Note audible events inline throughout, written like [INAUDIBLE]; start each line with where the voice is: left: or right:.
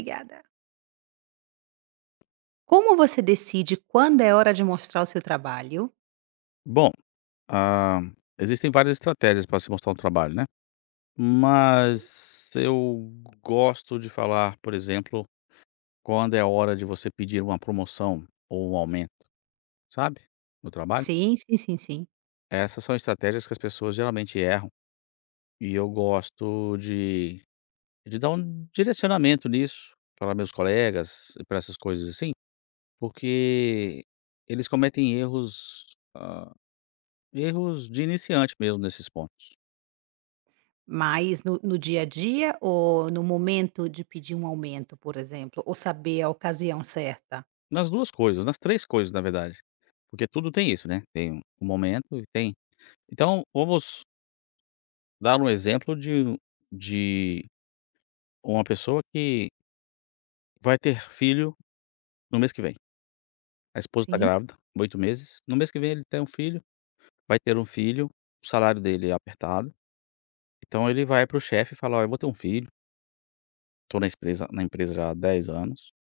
right: Obrigada. Como você decide quando é hora de mostrar o seu trabalho?
left: Bom, ah, existem várias estratégias para se mostrar um trabalho, né,
right: Sim.
left: mas eu gosto de falar, por exemplo, quando é hora de você pedir uma promoção ou um aumento, sabe, no trabalho.
right: Sim, sim, sim, sim.
left: Essas são estratégias que as pessoas geralmente erram e eu gosto de dar um direcionamento nisso para meus colegas e para essas coisas assim, porque eles cometem erros, ah, erros de iniciante mesmo nesses pontos.
right: Mas no dia a dia ou no momento de pedir um aumento, por exemplo, ou saber a ocasião certa?
left: Nas 2 coisas, nas 3 coisas na verdade, porque tudo tem isso, né, tem um momento e tem então vamos dar um exemplo de uma pessoa que vai ter filho no mês que vem. A esposa está
right: Sim,
left: grávida, 8 meses, no mês que vem ele tem um filho, vai ter um filho, o salário dele é apertado, então ele vai para o chefe e fala: "Olha, eu vou ter um filho, estou na empresa já há 10 anos,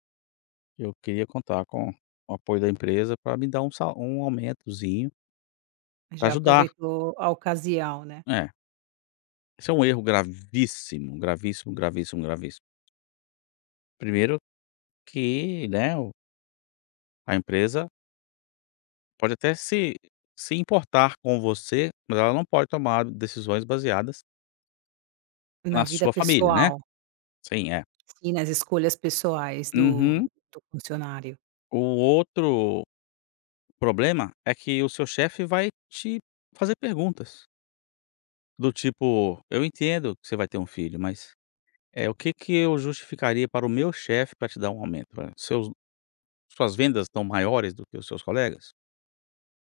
left: eu queria contar com o apoio da empresa para me dar um sal, um aumentozinho para
right: já
left: ajudar".
right: aproveitou a ocasião, né.
left: É. Isso é um erro gravíssimo, gravíssimo, gravíssimo, gravíssimo. Primeiro que, né, o a empresa pode até se importar com você, mas ela não pode tomar decisões baseadas na
right: Na vida
left: sua família, né.
right: pessoal,
left: Sim, é.
right: sim, nas escolhas pessoais do
left: Uhum.
right: funcionário.
left: O outro problema é que o seu chefe vai te fazer perguntas, do tipo: "Eu entendo que você vai ter um filho, mas, é o que que eu justificaria para o meu chefe para te dar um aumento? Seus suas vendas estão maiores do que os seus colegas?"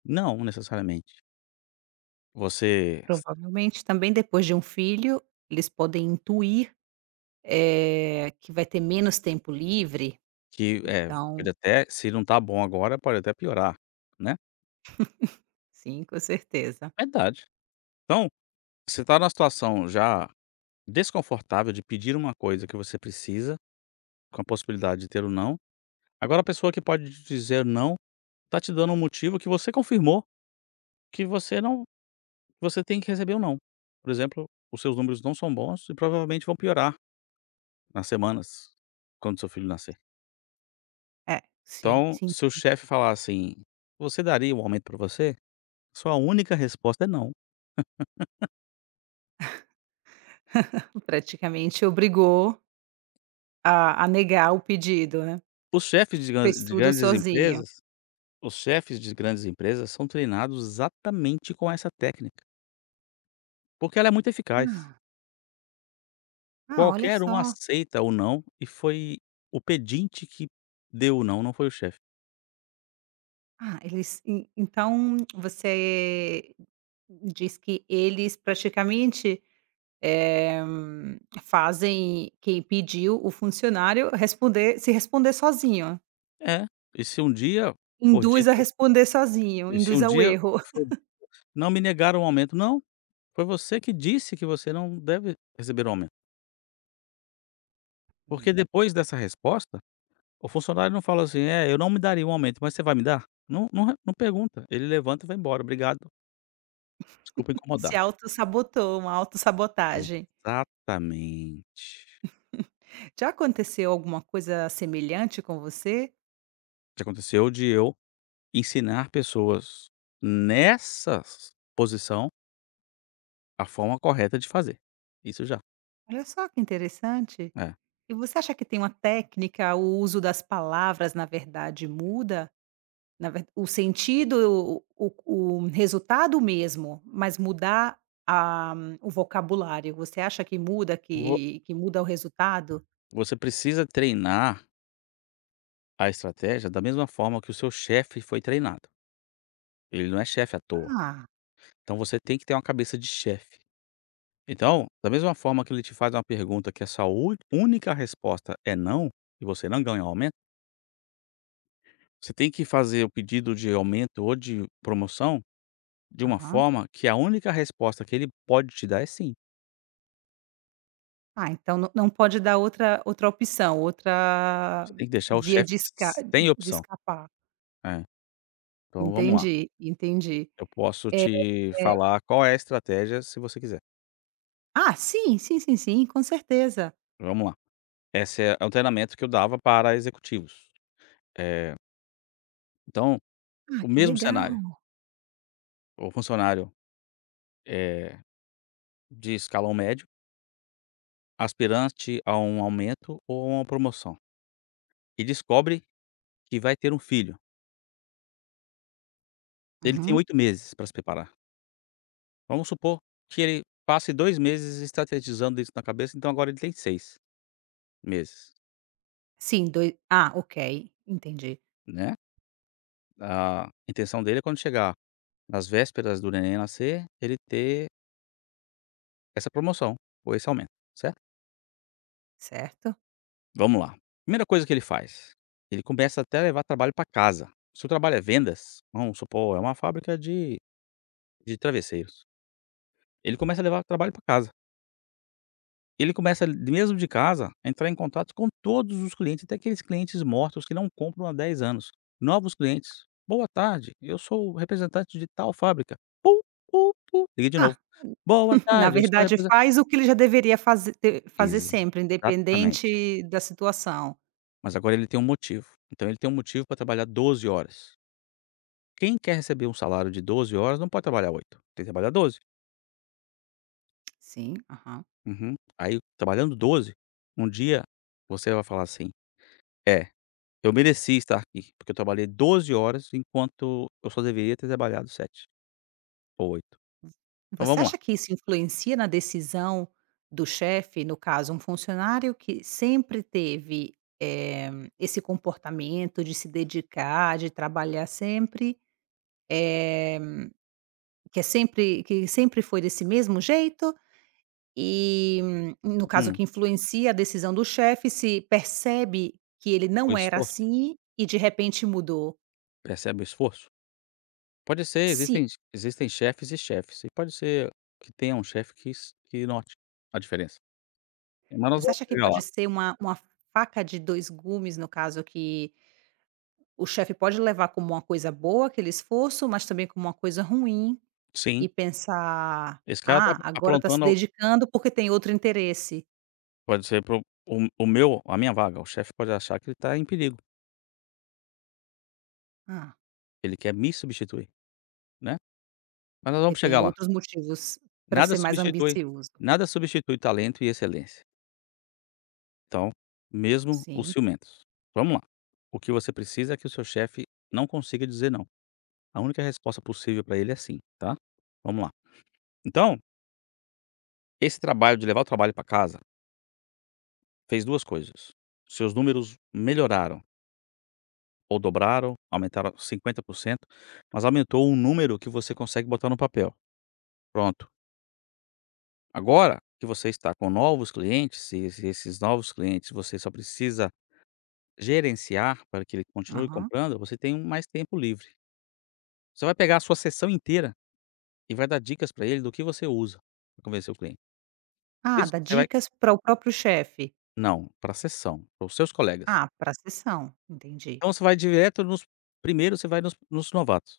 left: Não, necessariamente. Você s
right: Provavelmente também depois de um filho, eles podem intuir, que vai ter menos tempo livre,
left: Que é, pode
right: então.
left: até se não tá bom agora, pode até piorar, né.
right: Sim, com certeza.
left: Verdade. Então, você tá numa situação já desconfortável de pedir uma coisa que você precisa, com a possibilidade de ter o não. Agora a pessoa que pode te dizer não, tá te dando um motivo que você confirmou que você não você tem que receber o não. Por exemplo, os seus números não são bons e provavelmente vão piorar nas semanas, quando seu filho nascer.
right: É, sim,
left: Então,
right: sim,
left: se o
right: sim.
left: chefe falar assim: "Você daria um aumento pra você?" Sua única resposta é "não".
right: Praticamente obrigou a negar o pedido, né.
left: Os chefes de gran
right: Fez
left: de
right: tudo
left: grandes
right: sozinho.
left: empresas os chefes de grandes empresas são treinados exatamente com essa técnica, porque ela é muito eficaz.
right: Ah, ah, olha
left: Qualquer um
right: só.
left: aceita o "não" e foi o pedinte que deu o "não", não foi o chefe.
right: Ah, eles en então você diz que eles praticamente, eh, hum, fazem quem pediu, o funcionário, responder se responder sozinho.
left: É, e se um dia for
right: Induz a
left: dito
right: responder sozinho,
left: e se
right: induz
left: um
right: ao
left: dia
right: erro. [LAUGHS]
left: for "não me negaram o aumento", não, foi você que disse que você não deve receber o aumento. Porque depois dessa resposta o funcionário não fala assim: "É, eu não me daria um aumento, mas você vai me dar?" Não pergunta, ele levanta e vai embora: "Obrigado, desculpa
right: Se
left: incomodar".
right: autossabotou, uma autossabotagem.
left: Exatamente.
right: Já aconteceu alguma coisa semelhante com você?
left: Já aconteceu de eu ensinar pessoas nessa posição a forma correta de fazer. Isso já.
right: Olha só que interessante.
left: É.
right: E você acha que tem uma técnica, o uso das palavras, na verdade, muda? O sentido, o resultado mesmo, mas mudar a- o vocabulário. Você acha que muda,
left: Vo
right: que muda o resultado?
left: Você precisa treinar a estratégia da mesma forma que o seu chefe foi treinado. Ele não é chefe à toa.
right: Ah,
left: Então você tem que ter uma cabeça de chefe. Então, da mesma forma que ele te faz uma pergunta que a sua ú única resposta é "não", e você não ganha o aumento, você tem que fazer o pedido de aumento ou de promoção de uma
right: aham.
left: forma que a única resposta que ele pode te dar é "sim".
right: Ah, então não, não pode dar outra, outra opção, outra
left: Você tem que deixar o
right: via
left: chefe
right: de,
left: s sem
right: de
left: opção.
right: escapar.
left: É. Então vamos lá,
right: Entendi, entendi.
left: eu posso te
right: É,
left: falar qual é a estratégia se você quiser.
right: ah, sim, sim, sim, sim, com certeza.
left: Vamos lá. Esse é o treinamento que eu dava para executivos. Então,
right: Ah,
left: o
right: que
left: mesmo
right: legal.
left: cenário, o funcionário, eh, de escalão médio aspirante a um aumento ou a uma promoção e descobre que vai ter um filho. Ele tem
right: Uhum.
left: 8 meses para se preparar. Vamos supor que ele passe 2 meses estrategizando isso na cabeça, então agora ele tem 6 meses,
right: Sim, dois. Ah, ok, entendi,
left: né. A intenção dele é quando chegar nas vésperas do neném nascer, ele ter essa promoção ou esse aumento, certo?
right: certo.
left: Vamos lá. Primeira coisa que ele faz, ele começa até a levar trabalho para casa. Se o trabalho é vendas, vamos supor, é uma fábrica de travesseiros, ele começa a levar trabalho para casa. Ele começa, mesmo de casa, a entrar em contato com todos os clientes, até aqueles clientes mortos que não compram há 10 anos. Novos clientes. "Boa tarde, eu sou o representante de tal fábrica". "Pu, pu, pu". Liguei de novo.
right: Ah,
left: "Boa
right: [LAUGHS] na
left: tarde, eu sou
right: verdade
left: representante".
right: faz o que ele já deveria fazer sempre,
left: Exatamente.
right: independente da situação.
left: Mas agora ele tem um motivo. Então ele tem um motivo para trabalhar 12 horas. Quem quer receber um salário de 12 horas não pode trabalhar 8. Tem que trabalhar 12.
right: Sim, aham.
left: Uhum. Aí, trabalhando 12, um dia você vai falar assim: "É. Eu mereci estar aqui, porque eu trabalhei 12 horas, enquanto eu só deveria ter trabalhado 7 ou oito". Então
right: Você
left: vamos lá.
right: acha que isso influencia na decisão do chefe, no caso, um funcionário que sempre teve, eh, esse comportamento de se dedicar, de trabalhar sempre, que sempre foi desse mesmo jeito? E, no caso,
left: Hum,
right: que influencia a decisão do chefe, se percebe que ele
left: o
right: não era
left: esforço,
right: assim e de repente mudou.
left: percebe o esforço? Pode ser,
right: Sim.
left: existem chefes e chefes, e pode ser que tenha um chefe que note a diferença. Mas nós
right: Você
left: vamos
right: acha que
left: chegar
right: pode
left: lá.
right: ser uma faca de 2 gumes, no caso que o chefe pode levar como uma coisa boa aquele esforço, mas também como uma coisa ruim
left: Sim,
right: e pensar:
left: esse cara tá
right: "Ah, agora está se
left: aprontando,
right: dedicando porque tem outro interesse.
left: pode ser para o meu, a minha vaga. O chefe pode achar que ele tá em perigo,
right: Ah,
left: ele quer me substituir, né. Mas nós
right: porque
left: vamos chegar
right: tem
left: lá.
right: outros motivos para
left: Nada
right: ser mais
left: substitui
right: ambicioso".
left: Nada substitui talento e excelência. Então, mesmo os
right: Sim,
left: ciumentos. Vamos lá. O que você precisa é que o seu chefe não consiga dizer não. A única resposta possível para ele é sim, tá? Vamos lá. Então, esse trabalho de levar o trabalho para casa fez duas coisas. Seus números melhoraram ou dobraram, aumentaram 50%, mas aumentou um número que você consegue botar no papel. Pronto. Agora que você está com novos clientes, e esses novos clientes você só precisa gerenciar para que ele continue
right: aham.
left: comprando, você tem mais tempo livre. Você vai pegar a sua sessão inteira e vai dar dicas para ele do que você usa pra convencer o cliente.
right: Ah,
left: Isso
right: dá
left: você vai,
right: dicas para o próprio chefe.
left: não, para a sessão, para os seus colegas.
right: Ah, para a sessão, entendi.
left: Então você vai direto nos primeiro você vai nos novatos.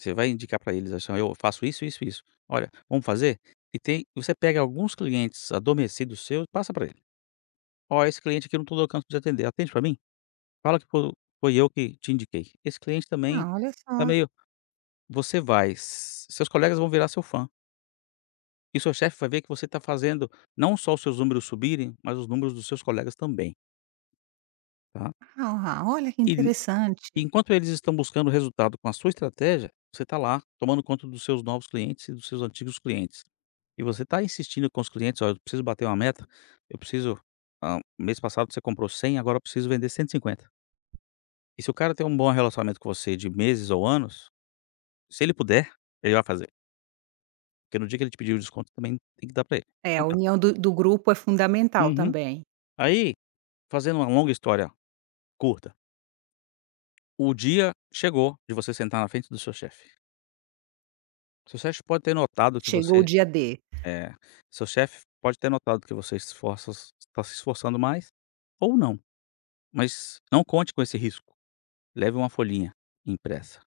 left: Você vai indicar para eles assim: "Ó, eu faço isso. Olha, vamos fazer?" E tem, você pega alguns clientes adormecidos seus, passa para ele: "Ó, esse cliente aqui eu não tô dando conta de atender, atende para mim? Fala que fo foi eu que te indiquei. Esse cliente também
right: Ah, olha
left: tá
right: só.
left: meio". Seus colegas vão virar seu fã. E seu chefe vai ver que você está fazendo não só os seus números subirem, mas os números dos seus colegas também, tá.
right: Ah, olha que
left: E
right: interessante.
left: enquanto eles estão buscando resultado com a sua estratégia, você está lá tomando conta dos seus novos clientes e dos seus antigos clientes. E você está insistindo com os clientes: "Olha, eu preciso bater uma meta, eu preciso, mês passado você comprou 100, agora eu preciso vender 150". E se o cara tem um bom relacionamento com você de meses ou anos, se ele puder, ele vai fazer, porque no dia que ele te pedir o desconto também tem que dar para ele.
right: É,
left: Então
right: a
left: tá.
right: união do grupo é fundamental
left: Uhum.
right: também.
left: Aí, fazendo uma longa história curta, o dia chegou de você sentar na frente do seu chefe. Seu chefe pode ter notado que
right: Chegou o
left: você
right: dia D.
left: é, Seu chefe pode ter notado que você esforça está se esforçando mais ou não, mas não conte com esse risco. Leve uma folhinha impressa.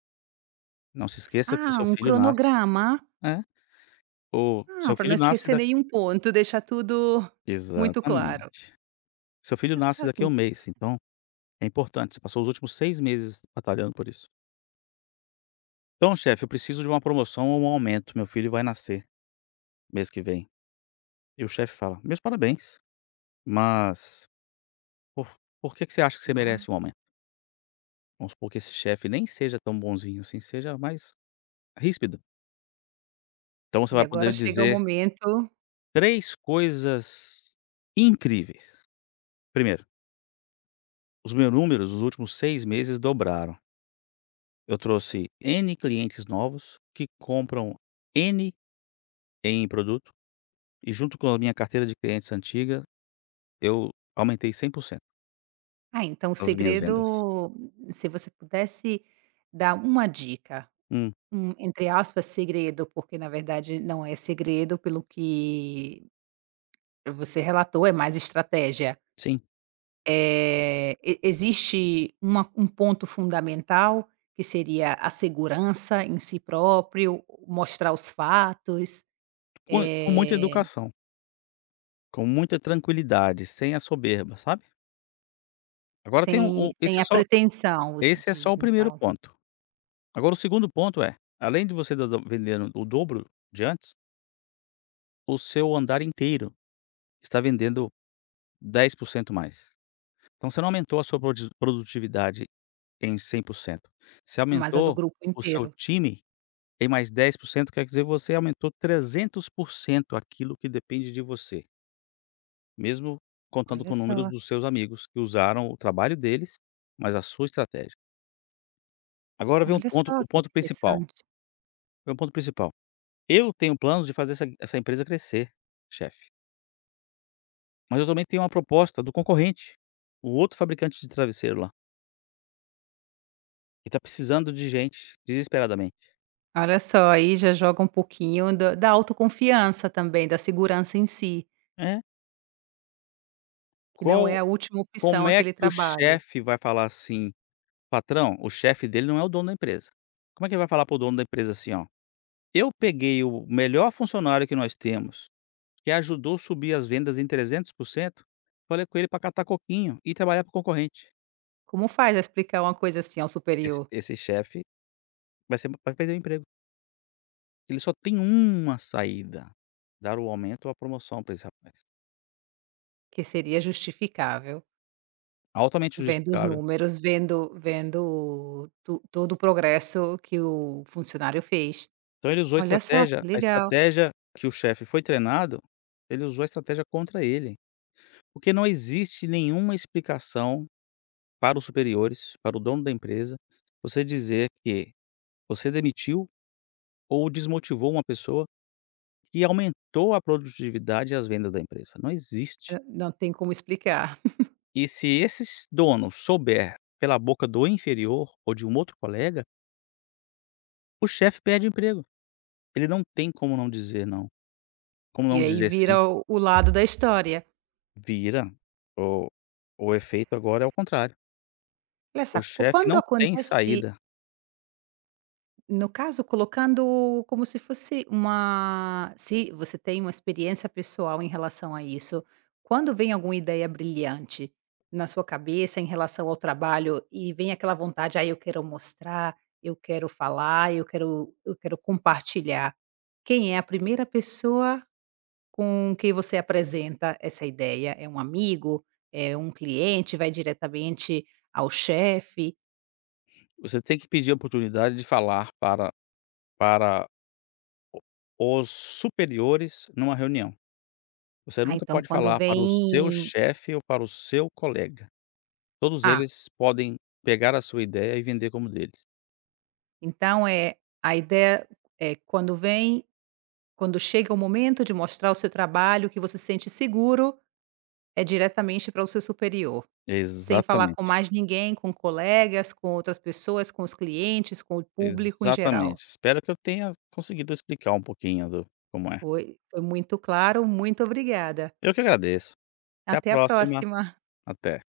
left: Não se esqueça que
right: Ah,
left: seu
right: um
left: filho nasce
right: cronograma.
left: é, o
right: Ah,
left: seu
right: para não
left: filho nasce
right: esquecer
left: da
right: nenhum ponto, deixar tudo muito claro.
left: exatamente. Seu filho
right: Olha
left: nasce
right: só que
left: daqui a um
right: interess
left: mês, então é importante, você passou os últimos 6 meses batalhando por isso. "Então chefe, eu preciso de uma promoção ou um aumento, meu filho vai nascer mês que vem". E o chefe fala: "Meus parabéns. Mas por por que que você acha que você
right: ma
left: merece um aumento?" Vamos supor que esse chefe nem seja tão bonzinho assim, seja mais ríspido. Então você
right: E
left: vai
right: agora
left: poder
right: chega o
left: dizer
right: momento.
left: 3 coisas incríveis. Primeiro, os meus números nos últimos 6 meses dobraram. Eu trouxe N clientes novos que compram N em produto e junto com a minha carteira de clientes antiga, eu aumentei 100%
right: Ah, então o
left: as minhas vendas.
right: segredo, se você pudesse dar uma dica,
left: Hum,
right: um, entre aspas, segredo, porque na verdade não é segredo pelo que você relatou, é mais estratégia.
left: sim,
right: E existe uma um ponto fundamental, que seria a segurança em si próprio, mostrar os fatos,
left: com muita
right: eh,
left: educação, com muita tranquilidade, sem a soberba, sabe? Agora tem
right: sem sem a pretensão, você
left: esse é só
right: diz,
left: o
right: no
left: primeiro
right: caso,
left: ponto. Agora o segundo ponto é, além de você estar dan vendendo o dobro de antes, o seu andar inteiro está vendendo 10% mais. Então você não aumentou a sua prodi produtividade em 100%. Você
right: mas a do
left: aumentou
right: grupo
left: o seu
right: inteiro.
left: time em mais 10%, quer dizer, você aumentou 300% aquilo que depende de você, mesmo contando
right: Olha
left: com números
right: só,
left: dos seus amigos que usaram o trabalho deles, mas a sua estratégia. Agora vem
right: olha só
left: o
right: que
left: ponto principal,
right: interessante.
left: vem o ponto principal. Eu tenho planos de fazer essa empresa crescer, chefe, mas eu também tenho uma proposta do concorrente, o outro fabricante de travesseiro lá, que tá precisando de gente desesperadamente.
right: Olha só, aí já joga um pouquinho da autoconfiança também, da segurança em si,
left: É?
right: que não é
left: Qual
right: a última
left: Como
right: opção
left: é
right: aquele
left: que o
right: trabalho.
left: chefe vai falar assim: "Patrão". O chefe dele não é o dono da empresa. Como é que ele vai falar pro dono da empresa assim, ó: "Eu peguei o melhor funcionário que nós temos, que ajudou subir as vendas em 300%, falei com ele para catar coquinho e trabalhar pro concorrente".
right: Como faz a explicar uma coisa assim ao
left: Esse
right: superior?
left: esse chefe vai perder o emprego. Ele só tem uma saída, dar o aumento ou a promoção para esse rapaz.
right: Que seria justificável,
left: Altamente
right: vendo os
left: justificável.
right: números, vendo to todo o progresso que o funcionário fez.
left: Então ele usou
right: Olha só que
left: a
right: legal,
left: estratégia que o chefe foi treinado, ele usou a estratégia contra ele. Porque não existe nenhuma explicação para os superiores, para o dono da empresa, você dizer que você demitiu ou desmotivou uma pessoa que aumentou a produtividade e as vendas da empresa. Não existe.
right: hã, não tem como explicar.
left: E se esse dono souber pela boca do inferior ou de um outro colega, o chefe perde o emprego, ele não tem como não dizer não, como
right: E
left: não
right: aí
left: dizer sim.
right: vira o lado da história.
left: Vira, o o efeito agora é o contrário,
right: Olha só,
left: o
right: qu
left: chefe
right: quando
left: não tem
right: acontece.
left: saída,
right: No caso, colocando como se fosse uma, se você tem uma experiência pessoal em relação a isso, quando vem alguma ideia brilhante na sua cabeça em relação ao trabalho e vem aquela vontade: "Ah, eu quero mostrar, eu quero falar, eu quero compartilhar", quem é a primeira pessoa com quem você apresenta essa ideia? É um amigo? É um cliente? Vai diretamente ao chefe?
left: você tem que pedir a oportunidade de falar para os superiores numa reunião, você
right: Ah,
left: nunca
right: então
left: pode
right: quando
left: falar para o seu
right: vem:
left: chefe ou para o seu colega, todos
right: "Ah,
left: eles podem pegar a sua ideia e vender como deles.
right: então, é a ideia é quando vem quando chega o momento de mostrar o seu trabalho, que você se sente seguro, é diretamente para o seu superior. Sem falar com
left: Exatamente,
right: mais ninguém, com colegas, com outras pessoas, com os clientes, com o público em geral.
left: exatamente, espero que eu tenha conseguido explicar um pouquinho do como é.
right: Foi muito claro, muito obrigada.
left: Eu que agradeço. Até a
right: Até a
left: próxima.
right: próxima.
left: Até.